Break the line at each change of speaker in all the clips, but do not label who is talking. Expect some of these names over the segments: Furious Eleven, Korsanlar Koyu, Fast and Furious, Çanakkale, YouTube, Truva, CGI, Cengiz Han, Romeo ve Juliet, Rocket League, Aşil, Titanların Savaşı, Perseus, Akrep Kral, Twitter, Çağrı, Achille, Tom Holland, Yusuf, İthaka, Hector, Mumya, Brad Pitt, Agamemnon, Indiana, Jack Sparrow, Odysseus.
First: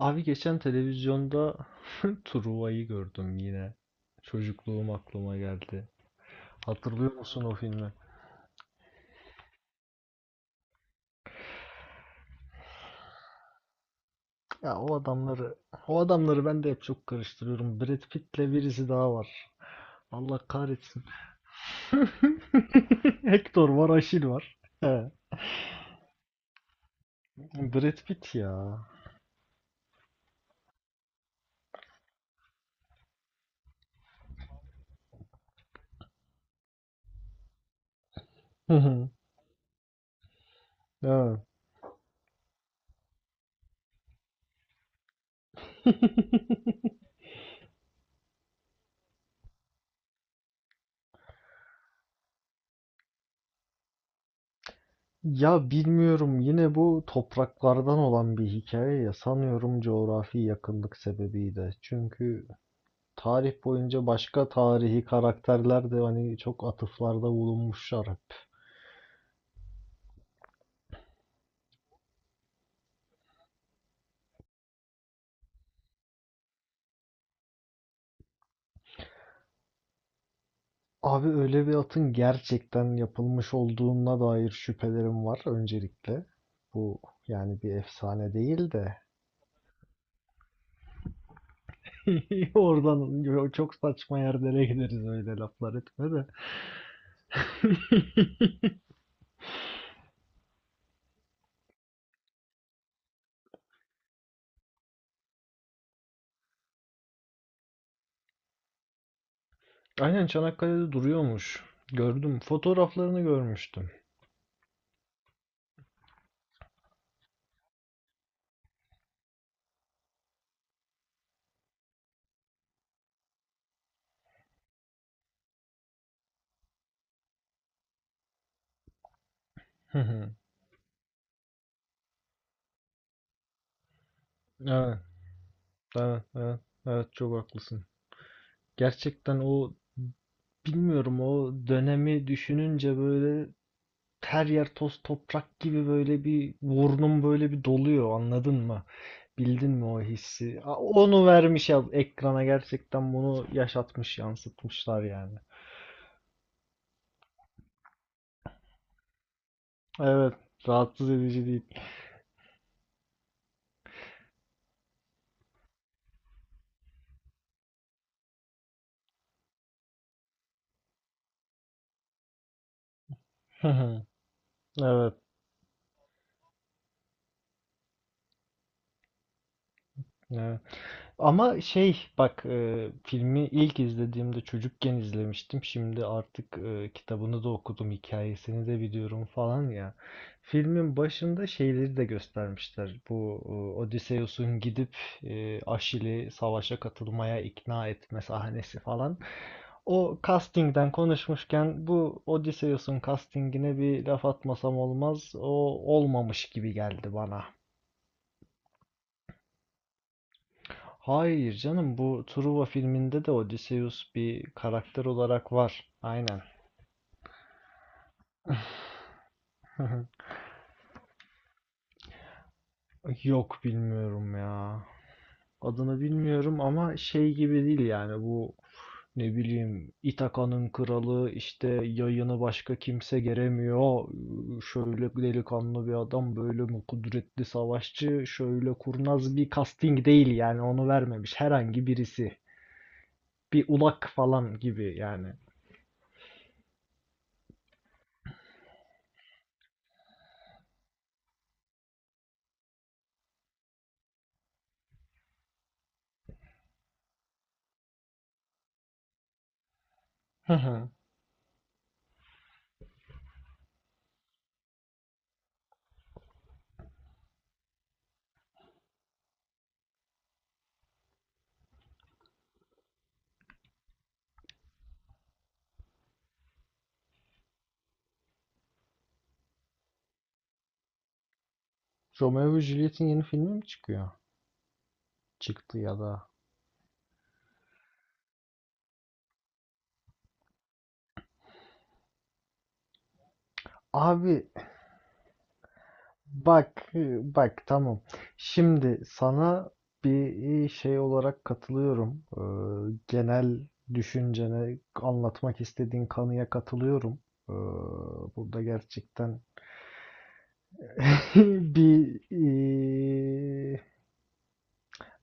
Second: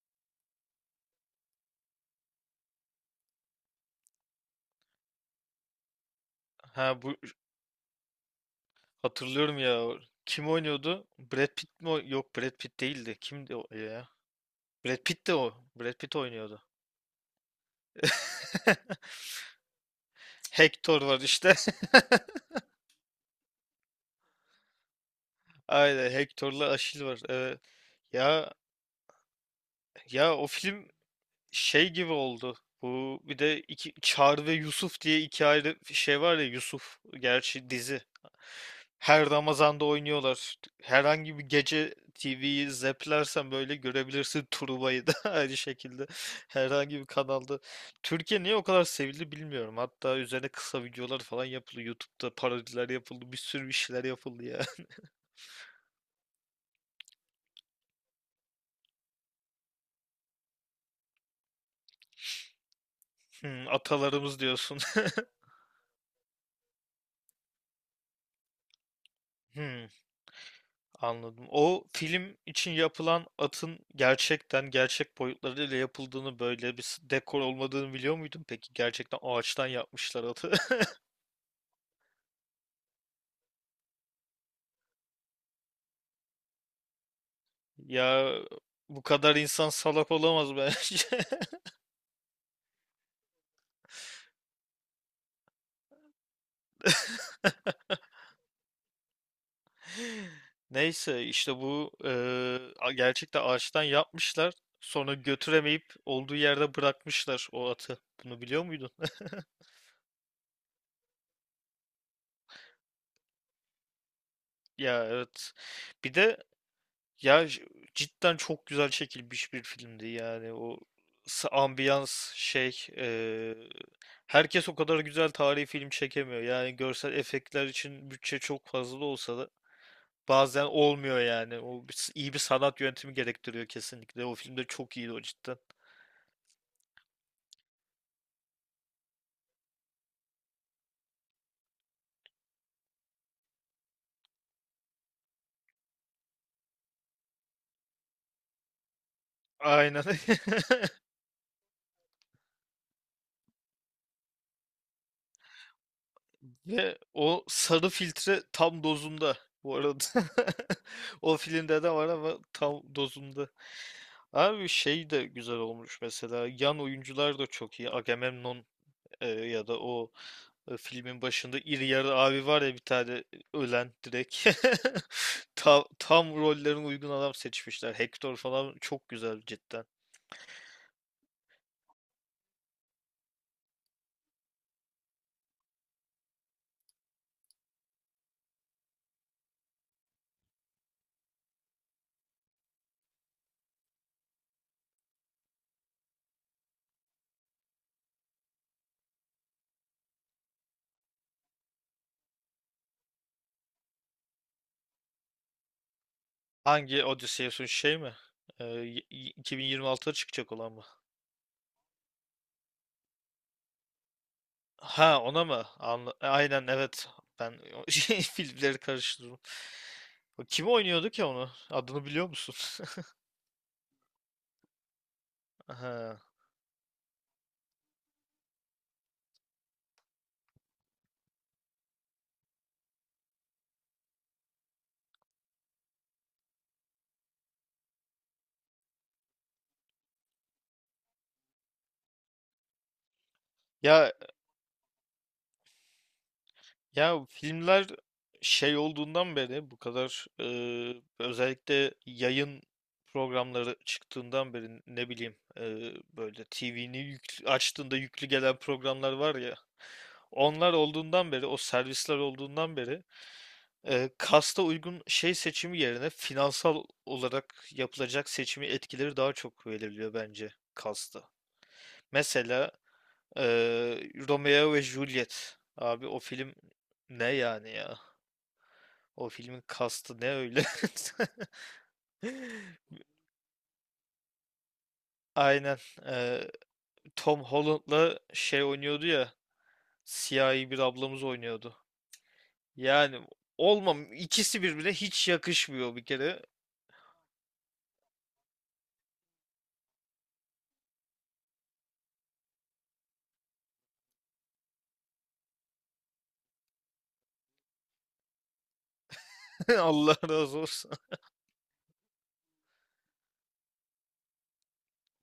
Abi geçen televizyonda Truva'yı gördüm yine. Çocukluğum aklıma geldi.
Ha,
Hatırlıyor
bu
musun o filmi?
hatırlıyorum ya. Kim oynuyordu? Brad Pitt mi? Yok, Brad Pitt değildi. Kimdi o ya?
Ya
Brad Pitt de o. Brad
o
Pitt
adamları
oynuyordu.
ben de hep çok karıştırıyorum. Brad Pitt'le birisi daha var. Allah
Hector
kahretsin.
var işte.
Hector var, Aşil var. He.
Aynen, Hector'la Achille var. Evet.
Brad Pitt ya.
Ya ya o film şey gibi oldu. Bu bir de iki, Çağrı ve Yusuf diye iki ayrı şey var ya, Yusuf gerçi dizi. Her Ramazan'da oynuyorlar. Herhangi
Evet.
bir gece TV'yi zeplersen böyle görebilirsin Truva'yı da, aynı şekilde. Herhangi bir kanalda. Türkiye niye o kadar sevildi bilmiyorum. Hatta üzerine kısa videolar falan yapıldı. YouTube'da parodiler yapıldı. Bir sürü bir şeyler yapıldı ya.
Ya bilmiyorum, yine bu topraklardan olan bir hikaye ya, sanıyorum coğrafi yakınlık sebebiyle. Çünkü tarih
Hmm,
boyunca
atalarımız
başka
diyorsun.
tarihi karakterler de hani çok atıflarda bulunmuşlar hep.
Hmm. Anladım. O film için yapılan atın gerçekten gerçek boyutlarıyla yapıldığını, böyle bir dekor olmadığını biliyor muydun peki? Gerçekten ağaçtan yapmışlar atı.
Abi öyle bir atın gerçekten yapılmış olduğuna dair şüphelerim var öncelikle. Bu, yani bir efsane
Ya,
değil de.
bu kadar insan salak olamaz bence.
Oradan çok saçma yerlere gideriz, öyle laflar etme de.
Neyse işte bu gerçekten ağaçtan yapmışlar. Sonra götüremeyip olduğu yerde bırakmışlar o atı. Bunu biliyor muydun?
Aynen, Çanakkale'de duruyormuş. Gördüm. Fotoğraflarını görmüştüm.
Ya, evet. Bir de Ya j- cidden çok güzel çekilmiş bir filmdi yani. O ambiyans şey, herkes o kadar güzel tarihi film çekemiyor yani. Görsel efektler için bütçe çok fazla da olsa da bazen olmuyor yani. O bir iyi bir sanat yönetimi gerektiriyor kesinlikle, o filmde çok
Evet,
iyiydi o cidden.
evet, evet, evet, çok haklısın. Gerçekten o Bilmiyorum, o dönemi düşününce böyle her yer toz toprak gibi, böyle bir burnum böyle bir doluyor, anladın mı? Bildin mi o
Aynen.
hissi? Onu vermiş ya ekrana, gerçekten bunu yaşatmış, yansıtmışlar yani.
Ve o sarı filtre tam dozunda bu arada.
Evet, rahatsız
O
edici değil.
filmde de var ama tam dozunda. Abi şey de güzel olmuş mesela. Yan oyuncular da çok iyi. Agamemnon, ya da o, filmin başında iri yarı abi var ya bir tane, ölen direkt.
Evet,
Tam rollerin uygun adam seçmişler. Hector falan çok güzel cidden.
evet. Ama şey bak, filmi ilk izlediğimde çocukken izlemiştim. Şimdi artık kitabını da okudum, hikayesini de biliyorum falan ya. Filmin başında şeyleri de göstermişler. Bu Odysseus'un gidip Aşil'i savaşa katılmaya ikna etme sahnesi falan. O castingden konuşmuşken bu Odysseus'un castingine bir laf atmasam olmaz. O olmamış gibi
Hangi
geldi bana.
Odysseus'un, şey mi? 2026'da çıkacak olan mı?
Hayır canım, bu Truva filminde de Odysseus bir karakter
Ha, ona
olarak
mı?
var.
Anla
Aynen.
aynen, evet. Ben o şey, filmleri karıştırdım. O kim oynuyordu ki onu? Adını biliyor musun?
Yok, bilmiyorum ya. Adını
Ha.
bilmiyorum ama şey gibi değil yani, bu ne bileyim, İthaka'nın kralı, işte yayını başka kimse geremiyor. Şöyle delikanlı bir adam, böyle mi kudretli savaşçı, şöyle kurnaz bir casting değil yani, onu vermemiş herhangi birisi. Bir ulak
Ya
falan gibi yani.
ya filmler şey olduğundan beri bu kadar, özellikle yayın programları çıktığından beri, ne bileyim, böyle TV'ni yüklü, açtığında yüklü gelen programlar var ya. Onlar olduğundan beri, o servisler olduğundan beri, kasta uygun şey seçimi yerine finansal olarak yapılacak seçimi etkileri daha çok belirliyor bence kasta. Mesela Romeo ve Juliet. Abi o film ne yani ya? O filmin kastı ne öyle?
Romeo ve Juliet'in yeni filmi mi çıkıyor? Çıktı
Aynen.
ya da.
eee, Tom Holland'la şey oynuyordu ya. Siyahi bir ablamız oynuyordu. Yani olmam.
Abi,
İkisi birbirine hiç yakışmıyor bir kere.
bak bak, tamam. Şimdi sana bir şey olarak katılıyorum. Genel düşüncene, anlatmak istediğin kanıya katılıyorum. Ee, burada gerçekten
Allah razı olsun.
bir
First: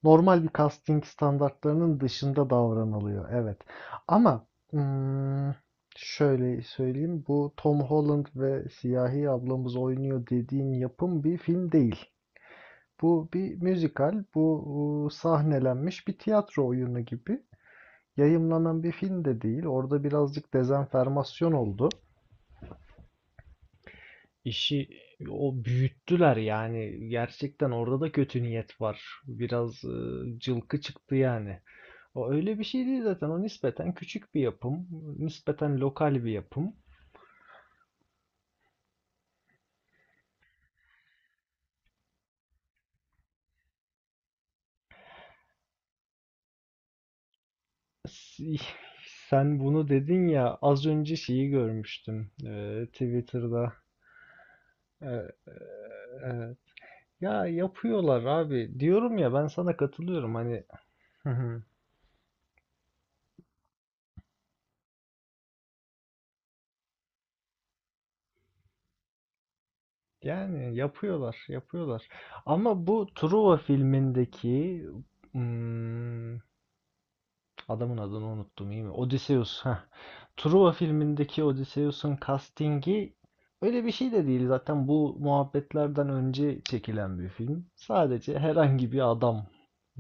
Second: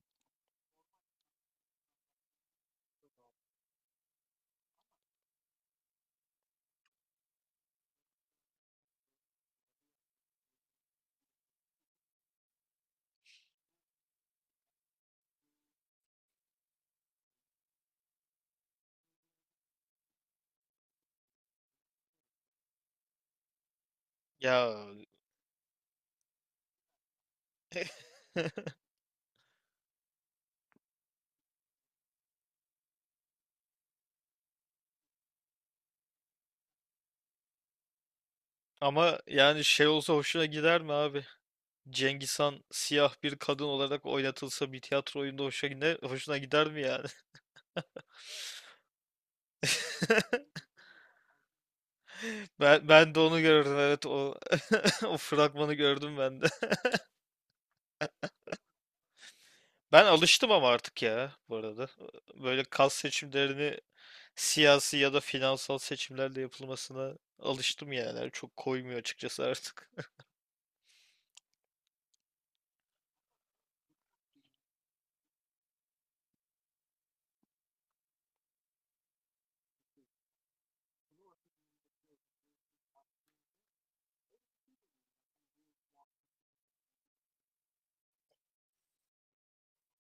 normal bir casting standartlarının dışında davranılıyor. Evet. Ama ım, şöyle söyleyeyim. Bu Tom Holland ve Siyahi ablamız oynuyor dediğin yapım bir film değil. Bu bir müzikal. Bu sahnelenmiş bir tiyatro oyunu gibi. Yayımlanan bir film de değil. Orada birazcık dezenformasyon oldu.
Ya.
İşi o büyüttüler yani. Gerçekten orada da kötü niyet var. Biraz cılkı çıktı yani. O öyle bir şey değil zaten. O nispeten küçük bir yapım. Nispeten lokal bir yapım.
Ama yani şey olsa hoşuna gider mi abi? Cengiz Han siyah bir kadın olarak oynatılsa bir tiyatro oyunda hoşuna gider, hoşuna gider mi yani?
Si- Sen bunu dedin ya, az önce şeyi görmüştüm,
Ben de onu gördüm,
Twitter'da.
evet. O o
Eee,
fragmanı gördüm ben de.
eee, ya yapıyorlar abi. Diyorum ya, ben sana
Ben
katılıyorum
alıştım
hani.
ama artık ya, bu arada. Böyle kas seçimlerini siyasi ya da finansal seçimlerle yapılmasına alıştım yani. Çok koymuyor açıkçası artık.
Yani yapıyorlar, yapıyorlar. Ama bu Truva filmindeki, hmm, adamın adını unuttum, iyi mi? Odysseus. Heh. Truva filmindeki Odysseus'un castingi öyle bir şey de değil. Zaten bu muhabbetlerden önce çekilen bir film. Sadece herhangi bir adam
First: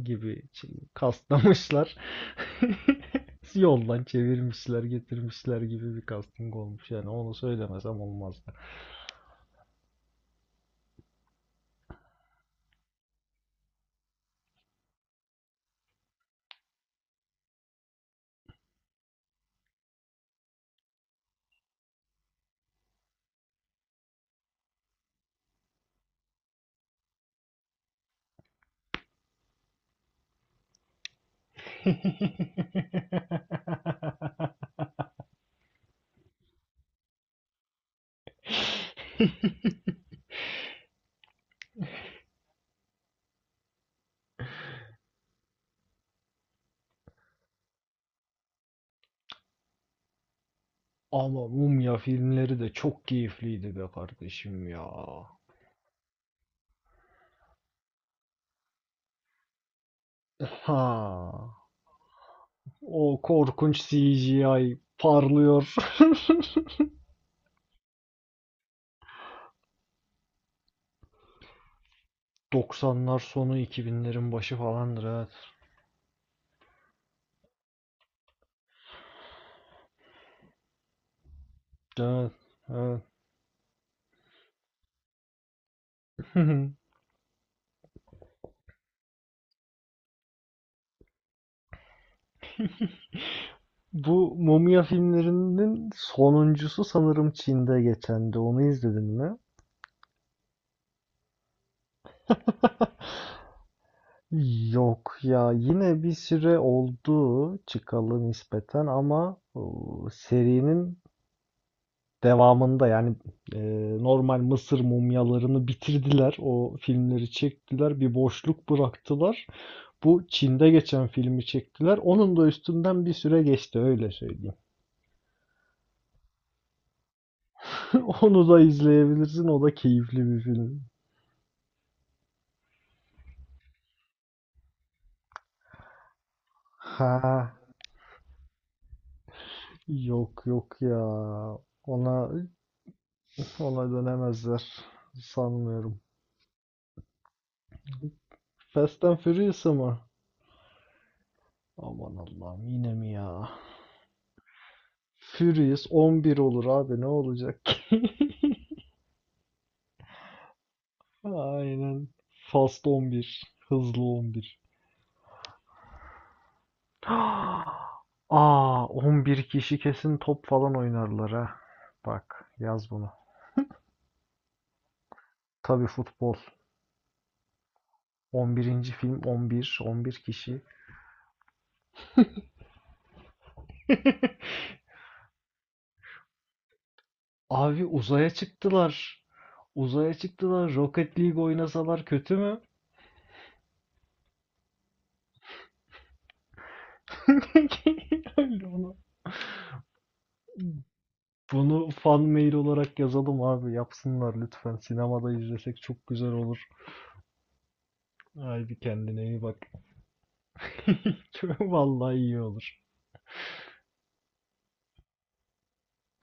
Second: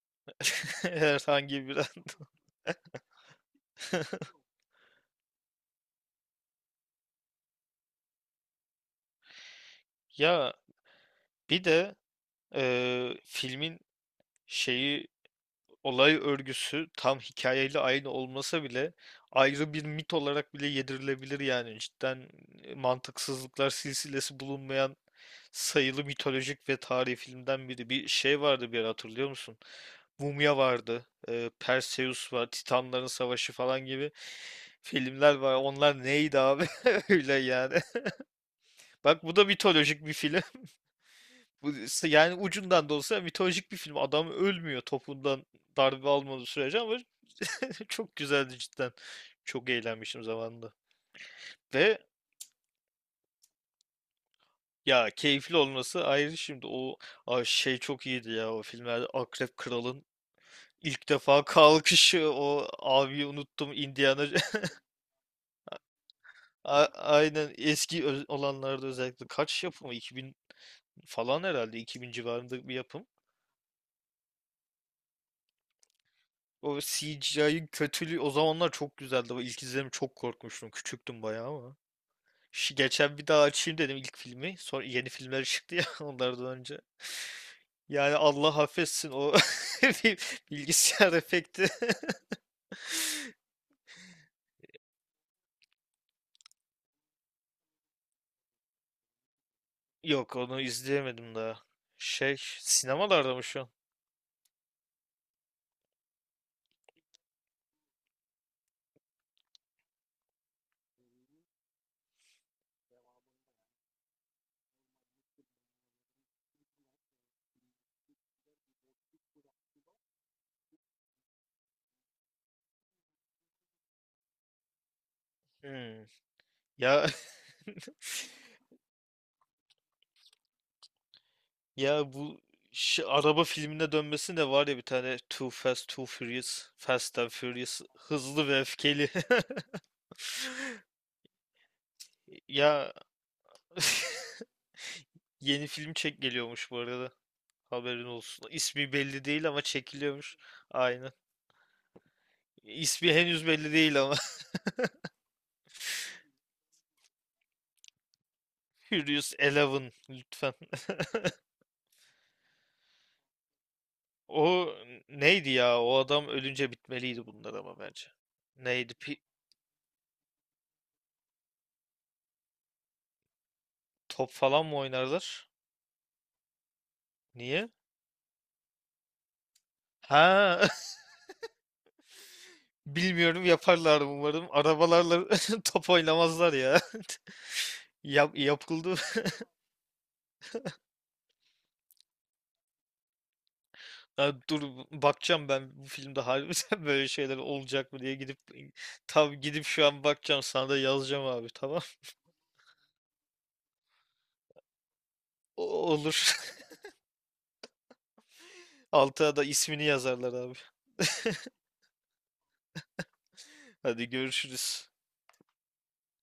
gibi
Herhangi bir
kastlamışlar.
anda.
Yoldan çevirmişler, getirmişler gibi bir casting olmuş. Yani onu söylemesem olmazdı.
Ya, bir de filmin şeyi, olay örgüsü tam hikayeyle aynı olmasa bile ayrı bir mit olarak bile yedirilebilir yani. Cidden mantıksızlıklar silsilesi bulunmayan sayılı mitolojik ve tarihi filmden biri. Bir şey vardı bir ara, hatırlıyor musun? Mumya vardı, Perseus var, Titanların Savaşı falan gibi filmler var. Onlar neydi abi? Öyle yani. Bak, bu da mitolojik bir film. Bu, yani ucundan da olsa mitolojik bir film. Adam ölmüyor topundan darbe almadığı sürece, ama çok güzeldi cidden. Çok eğlenmişim zamanında.
Ama Mumya
Ve
filmleri de çok keyifliydi be kardeşim ya.
ya keyifli olması ayrı şimdi. O ay şey çok iyiydi ya, o filmlerde Akrep Kral'ın ilk defa
Ha.
kalkışı, o
O
abiyi unuttum,
korkunç
Indiana.
CGI parlıyor.
Aynen, eski olanlarda özellikle. Kaç yapımı, 2000 falan herhalde, 2000 civarında bir yapım.
90'lar sonu 2000'lerin başı falandır, evet.
O CGI'ın kötülüğü o zamanlar çok güzeldi. O ilk izlediğim çok korkmuştum. Küçüktüm bayağı ama.
Evet,
Şu
evet.
geçen bir daha açayım dedim ilk filmi. Sonra yeni filmler çıktı ya, onlardan önce. Yani Allah affetsin o bir bilgisayar efekti.
Bu mumya filmlerinin sonuncusu sanırım Çin'de geçendi. Onu izledin mi?
Yok, onu izleyemedim daha. Şey, sinemalarda mı şu an?
Yok ya, yine bir süre oldu çıkalı nispeten ama o, serinin devamında yani e, normal Mısır mumyalarını bitirdiler. O filmleri çektiler. Bir boşluk bıraktılar. Bu Çin'de geçen filmi çektiler. Onun da üstünden bir süre geçti, öyle söyleyeyim.
Hmm. Ya
Onu da izleyebilirsin. O da keyifli bir film.
ya bu, şu araba filmine dönmesi de var ya bir tane, Too Fast Too Furious, Fast and
Ha,
Furious, hızlı ve öfkeli.
yok yok ya. Ona
Ya,
ona dönemezler.
yeni film
Sanmıyorum.
çek geliyormuş bu arada. Haberin olsun. İsmi
Fast and
belli değil ama
Furious'a mı?
çekiliyormuş. Aynen.
Aman Allah'ım, yine mi
İsmi henüz
ya?
belli değil ama.
Furious 11 olur abi, ne olacak ki?
Furious Eleven lütfen.
Aynen. Fast 11. Hızlı 11.
O neydi ya? O adam ölünce bitmeliydi bunlar ama bence.
Aa,
Neydi?
11 kişi kesin top falan oynarlar ha. Bak, yaz bunu.
Top falan mı oynarlar?
Tabii, futbol.
Niye?
11. film, 11. 11 kişi.
Ha, bilmiyorum, yaparlar umarım. Arabalarla top oynamazlar ya.
Abi uzaya
Yap, yapıldı.
çıktılar. Uzaya çıktılar. Rocket League oynasalar kötü mü?
Ha, dur bakacağım ben bu filmde harbiden böyle şeyler olacak mı diye, gidip
Öyle ona.
tam gidip şu an bakacağım, sana da yazacağım abi, tamam.
Bunu fan mail olarak yazalım abi. Yapsınlar lütfen. Sinemada izlesek çok güzel
Olur.
olur. Haydi kendine
Altına
iyi
da
bak.
ismini yazarlar abi.
Vallahi iyi olur.
Hadi görüşürüz.